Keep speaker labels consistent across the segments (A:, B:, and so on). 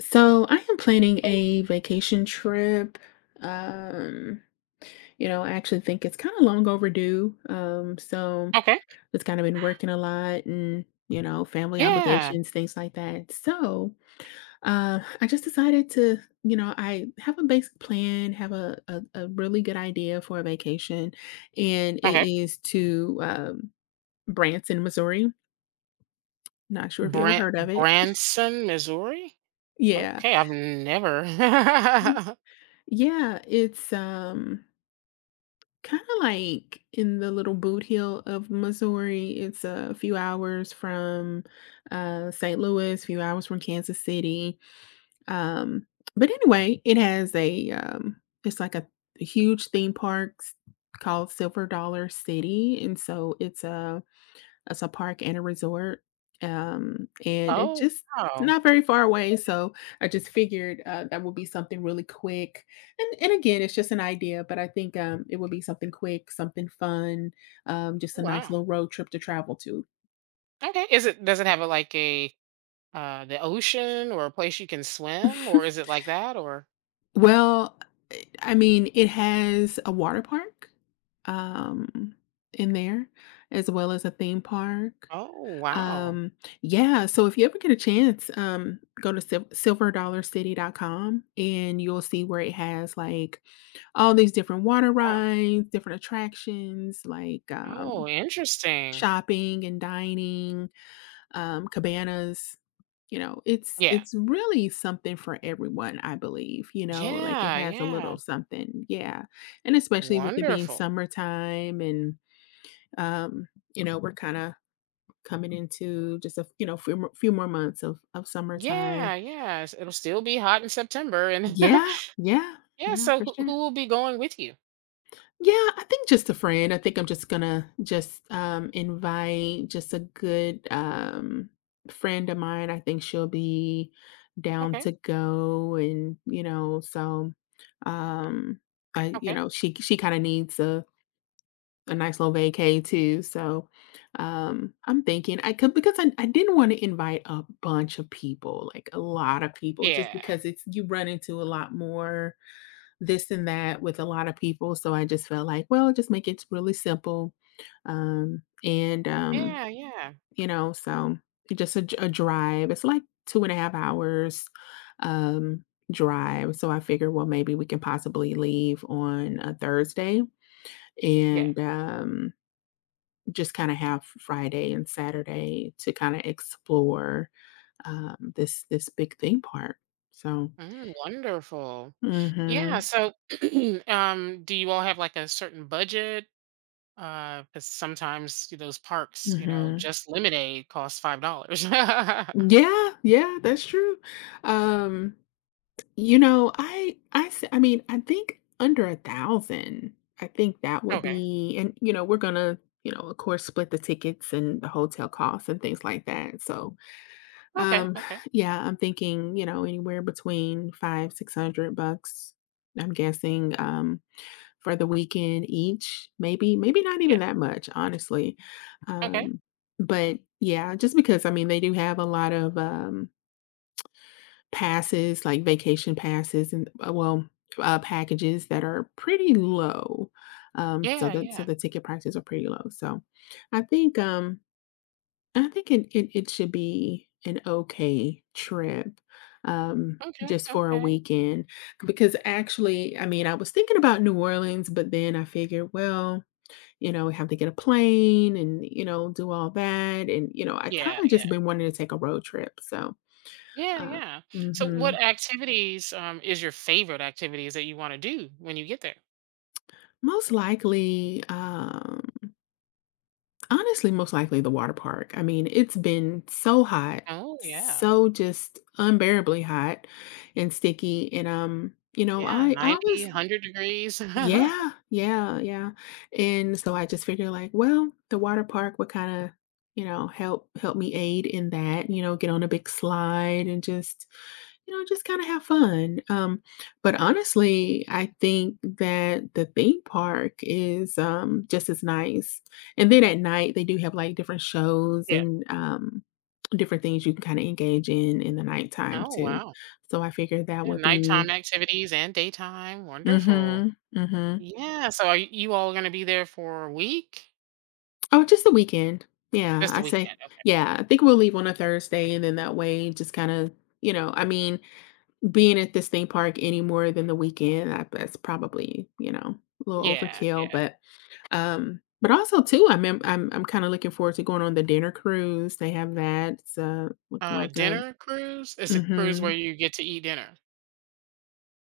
A: So I am planning a vacation trip. Um, I actually think it's kind of long overdue. So
B: Okay.
A: it's kind of been working a lot and, you know, family
B: Yeah.
A: obligations, things like that. So I just decided to, you know, I have a basic plan, have a really good idea for a vacation, and it
B: Okay.
A: is to Branson, Missouri. Not sure if you ever
B: Bran
A: heard of it.
B: Branson, Missouri?
A: Yeah.
B: Okay, I've never
A: Yeah, it's Kinda like in the Little Boot Heel of Missouri, it's a few hours from, St. Louis, few hours from Kansas City, um, but anyway, it's like a huge theme park s called Silver Dollar City, and it's a park and a resort, and
B: Oh,
A: it's
B: wow.
A: not very far away, so I just figured, that would be something really quick, and again, it's just an idea, but I think, it would be something quick, something fun, just
B: Oh,
A: a nice
B: wow.
A: little road trip to travel to.
B: Okay. Is it does it have a like a the ocean or a place you can swim or is it like that or
A: Well, I mean, it has a water park, um, in there, as well as a theme park.
B: Oh, wow.
A: Um, yeah, so if you ever get a chance, go to silverdollarcity.com, and you'll see where it has, like, all these different water
B: Wow.
A: rides, different attractions, like,
B: Oh, interesting.
A: shopping and dining, cabanas. You know, it's
B: Yeah.
A: it's really something for everyone, I believe, you know, like, it
B: Yeah,
A: has a
B: yeah.
A: little something, yeah, and especially with it being
B: Wonderful.
A: summertime and, um, you know, we're kinda coming into just a, you know, few more months of summertime.
B: Yeah, yeah. s- It'll still be hot in September and
A: Yeah, yeah,
B: yeah,
A: yeah,
B: so
A: for
B: who,
A: sure.
B: who will be going with you?
A: Yeah, I think just a friend. I think I'm just gonna just, invite just a good, friend of mine. I think she'll be down
B: Okay.
A: to go and, you know, so, um, I you
B: Okay.
A: know, she kinda needs a nice little vacay too, so, I'm thinking I could, because I didn't wanna invite a bunch of people, like, a lot of people, just
B: Yeah.
A: because it's you run into a lot more this and that with a lot of people, so I just felt like, well, just make it really simple, um, and, um,
B: Yeah, yeah.
A: you know, so just a drive. It's like 2.5 hours, um, drive, so I figured, well, maybe we can possibly leave on a Thursday
B: Yeah.
A: and, just kind of have Friday and Saturday to kind of explore this big thing part. So,
B: Mm, wonderful.
A: hmm
B: Yeah, so do you all have like a certain budget? Because sometimes those parks, you know,
A: hmm
B: just lemonade costs $5.
A: yeah, yeah, that's true. Um, you know, I mean, I think under a thousand, I think that would
B: Okay.
A: be, and you know, we're gonna, you know, of course, split the tickets and the hotel costs and things like that. So,
B: Okay.
A: um,
B: Okay.
A: yeah, I'm thinking, you know, anywhere between five, $600. I'm guessing. For the weekend each, maybe maybe not
B: Yeah.
A: even that much, honestly.
B: Okay.
A: Um, but yeah, just because I mean they do have a lot of passes, like vacation passes, and packages that are pretty low. So
B: Yeah.
A: that so
B: Yeah.
A: the ticket prices are pretty low. So I think um, I think it it should be an okay trip.
B: Okay.
A: Just for a
B: Okay.
A: weekend, because actually I mean I was thinking about New Orleans, but then I figured, well, you know, we have to get a plane and, you know, do all that, and, you know, I
B: Yeah.
A: kinda
B: Yeah.
A: just been wanting to take a road trip, so,
B: Yeah.
A: uh
B: Yeah. So, what
A: mhm.
B: activities is your favorite activities that you want to do when you get there?
A: Most likely, honestly, most likely the water park. I mean, it's been so hot,
B: Oh, yeah.
A: so just unbearably hot and sticky, and, you know,
B: Yeah.
A: I
B: 90,
A: always
B: 100 degrees.
A: yeah, yeah, yeah. And so I just figured like, well, the water park would kind of, you know, help me aid in that, you know, get on a big slide and just, you know, just kind of have fun. But honestly, I think that the theme park is just as nice. And then at night they do have like different shows,
B: Yeah.
A: and different things you can kind of engage in the nighttime
B: Oh,
A: too.
B: wow.
A: So I figured that
B: Yeah,
A: would be
B: nighttime activities and daytime, wonderful.
A: mm-hmm, mm-hmm.
B: Yeah, so are y- you all gonna be there for a week?
A: Oh, just the weekend. Yeah,
B: Just
A: I
B: the
A: say,
B: weekend, okay.
A: yeah, I think we'll leave on a Thursday and then that way just kind of, you know, I mean, being at this theme park any more than the weekend, I, that's probably, you know, a little
B: Yeah,
A: overkill,
B: yeah.
A: but also too, I'm kind of looking forward to going on the dinner cruise. They have that. It's look like a
B: Dinner cruise? It's a cruise where
A: mhm.
B: you get to eat dinner.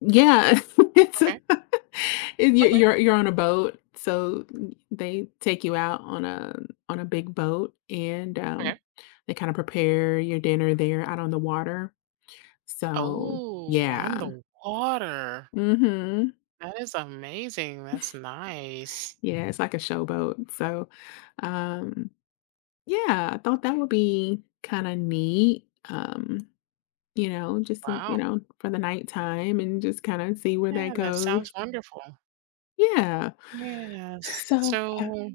A: Yeah, it's
B: Okay,
A: if you
B: okay,
A: you're on a boat, so they take you out on a big boat, and,
B: okay.
A: they kinda prepare your dinner there out on the water. So,
B: Oh, on
A: yeah.
B: the water.
A: Mhm.
B: That is amazing, that's nice.
A: Yeah, it's like a showboat, so, um, yeah, I thought that would be kinda neat, you know, just to you
B: Wow.
A: know, for the nighttime and just kinda see where
B: Yeah,
A: that
B: that sounds
A: goes.
B: wonderful.
A: Yeah.
B: Yes,
A: So,
B: so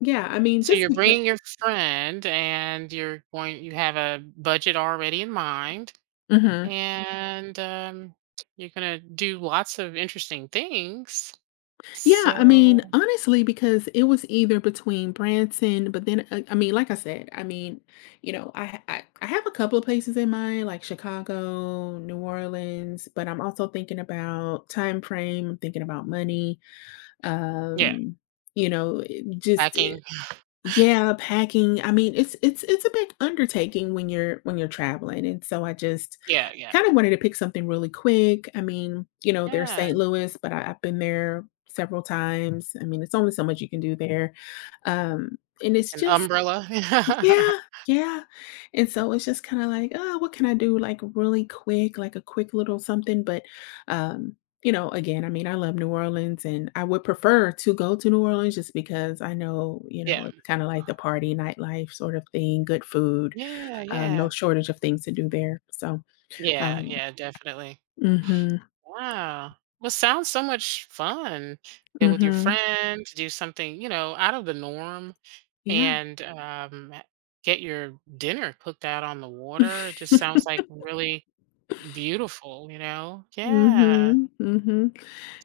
A: yeah, I mean,
B: so
A: just
B: you're
A: because.
B: bringing your friend and you're going you have a budget already in mind,
A: Mhm.
B: and you're gonna do lots of interesting things.
A: Yeah, I
B: So
A: mean, honestly, because it was either between Branson, but then I mean, like I said, I mean, you know, I have a couple of places in mind, like Chicago, New Orleans, but I'm also thinking about time frame. I'm thinking about money.
B: yeah,
A: Um, you know, it- just
B: packing.
A: yeah, packing, I mean, it's a big undertaking when you're traveling, and so I just
B: Yeah, yeah,
A: kinda wanted to pick something really quick. I mean, you know, there's
B: yeah.
A: St.
B: and-
A: Louis, but I've been there several times. I mean, it's only so much you can do there.
B: and
A: Um, and it's
B: An
A: just
B: umbrella. Yeah,
A: yeah, yeah, and so it's just kinda like, "Oh, what can I do, like, really quick?" Like a quick little something, but, um, you know, again, I mean, I love New Orleans, and I would prefer to go to New Orleans just because I know, you know, it's kinda like the party nightlife sort of thing, good food,
B: yeah,
A: no
B: yeah,
A: shortage of things to do there, so,
B: yeah,
A: um
B: yeah. Definitely.
A: mhm,
B: Wow. Well, sounds so much fun. Go with your
A: mhm,
B: friend do something, you know, out of the norm,
A: yeah.
B: and get your dinner cooked out on the water. It just sounds like really beautiful, you know? Yeah.
A: Mhm, mhm.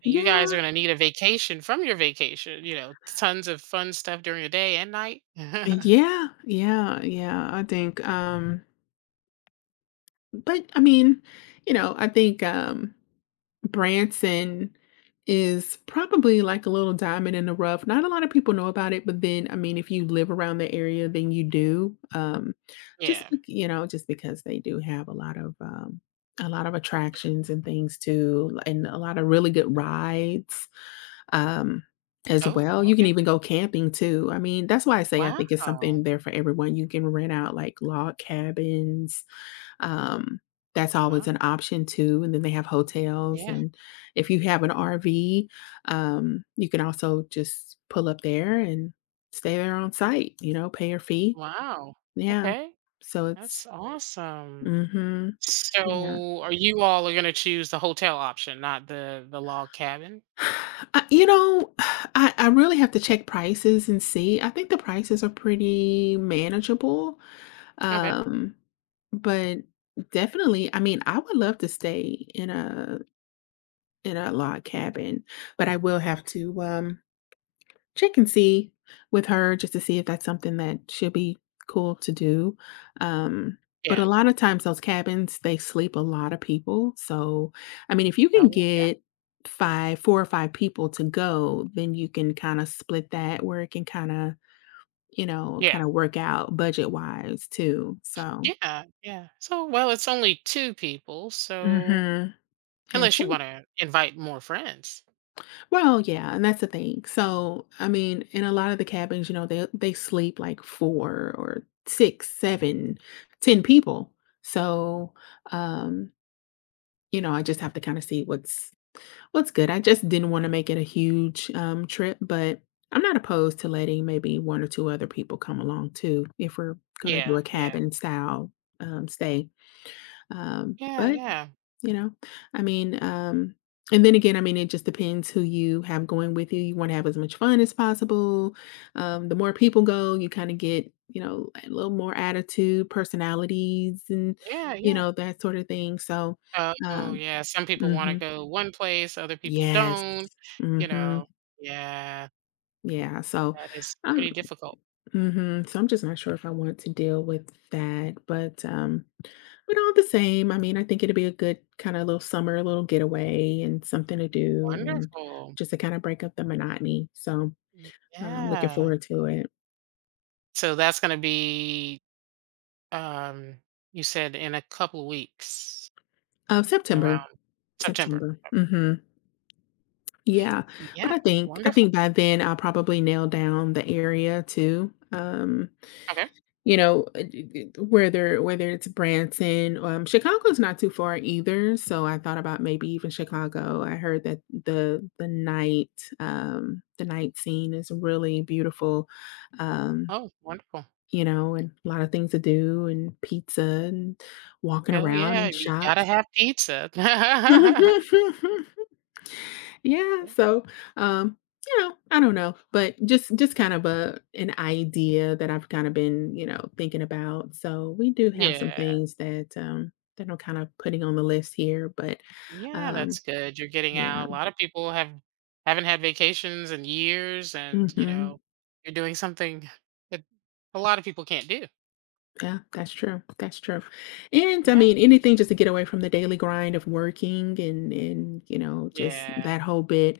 B: You guys are
A: Yeah,
B: gonna need a vacation from your vacation, you know, tons of fun stuff during the day and night.
A: yeah, yeah, yeah, I think, but I mean, you know, I think Branson is probably like a little diamond in the rough. Not a lot of people know about it, but then I mean, if you live around the area, then you do. Just
B: Yeah.
A: you know, just because they do have a lot of attractions and things too, and a lot of really good rides um as
B: Oh,
A: well.
B: well,
A: You can
B: okay.
A: even go camping too. I mean, that's why I say I think it's
B: Wow.
A: something there for everyone. You can rent out like log cabins, um, that's always
B: Wow.
A: an option too, and then they have hotels,
B: Yeah.
A: and if you have an RV, you can also just pull up there and stay there on site, you know, pay your fee.
B: Wow.
A: Yeah.
B: Okay.
A: So it's
B: That's awesome.
A: mhm, yeah.
B: So are you all are gonna choose the hotel option, not the log cabin?
A: I you know, I really have to check prices and see. I think the prices are pretty manageable,
B: Okay.
A: um, but definitely, I mean, I would love to stay in a log cabin, but I will have to, check and see with her just to see if that's something that should be cool to do. Um, but a
B: Yeah.
A: lot of times those cabins, they sleep a lot of people. So, I mean, if you can
B: Oh, yeah.
A: get 5 4 or 5 people to go, then you can kinda split that where it can kinda, you know,
B: Yeah.
A: kinda work out budget-wise too, so
B: Yeah. Yeah. So, well, it's only 2 people, so
A: mhm, and
B: unless
A: so,
B: you wanna invite more friends.
A: well, yeah, and that's the thing. So, I mean, in a lot of the cabins, you know, they sleep like four or six, seven, 10 people. So, um, you know, I just have to kind of see what's good. I just didn't want to make it a huge trip, but I'm not opposed to letting maybe one or two other people come along too if we're gonna do
B: Yeah.
A: a
B: Yeah.
A: cabin style stay.
B: Yeah,
A: But
B: yeah.
A: you know? I mean, and then again, I mean, it just depends who you have going with you. You want to have as much fun as possible. The more people go, you kind of get, you know, a little more attitude, personalities, and
B: Yeah,
A: you
B: yeah.
A: know that sort of thing. So,
B: Oh, oh,
A: um,
B: yeah, some people wanna
A: mhm.
B: go one place, other people
A: Yes,
B: don't, you
A: hmm
B: know. Yeah,
A: yeah. So,
B: that is
A: um,
B: pretty difficult.
A: so I'm just not sure if I want to deal with that. But all the same, I mean, I think it'd be a good kind of little summer, little getaway and something to do and
B: Wonderful.
A: just to kind of break up the monotony. So I'm looking
B: Yeah.
A: forward to it.
B: So that's gonna be, um, you said in a couple of weeks, in around
A: September.
B: September.
A: September. Hmm. Yeah. But
B: Yeah,
A: I think I
B: wonderful.
A: think by then I'll probably nail down the area too.
B: Okay.
A: You know, whether it's Branson, Chicago's not too far either. So I thought about maybe even Chicago. I heard that the night the night scene is really beautiful. Um,
B: Oh, wonderful.
A: you know, and a lot of things to do and pizza and walking
B: Oh,
A: around
B: yeah,
A: and
B: we gotta
A: shops.
B: have pizza.
A: Yeah, so, um, you know, I don't know, but just kind of a an idea that I've kinda been, you know, thinking about. So, we do have some
B: Yeah.
A: things that, that I'm kind of putting on the list here, but,
B: Yeah, that's
A: um,
B: good. You're getting
A: yeah.
B: out. A lot of people have haven't had vacations in years, and you
A: Mhm.
B: know, you're doing something that a lot of people can't do.
A: Yeah, that's true, that's true. And, I
B: Yeah,
A: mean, anything just to get away from the daily grind of working and, you know, just
B: yeah,
A: that whole bit.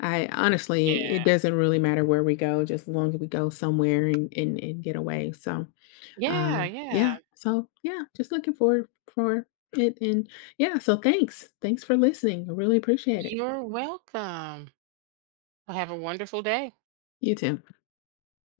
A: I honestly, it
B: yeah,
A: doesn't really matter where we go, just as long as we go somewhere and, and get away. So,
B: yeah,
A: yeah.
B: yeah.
A: So, yeah, just looking forward for it. And yeah, so thanks. Thanks for listening. I really appreciate it.
B: You're welcome. Well, have a wonderful day.
A: You too.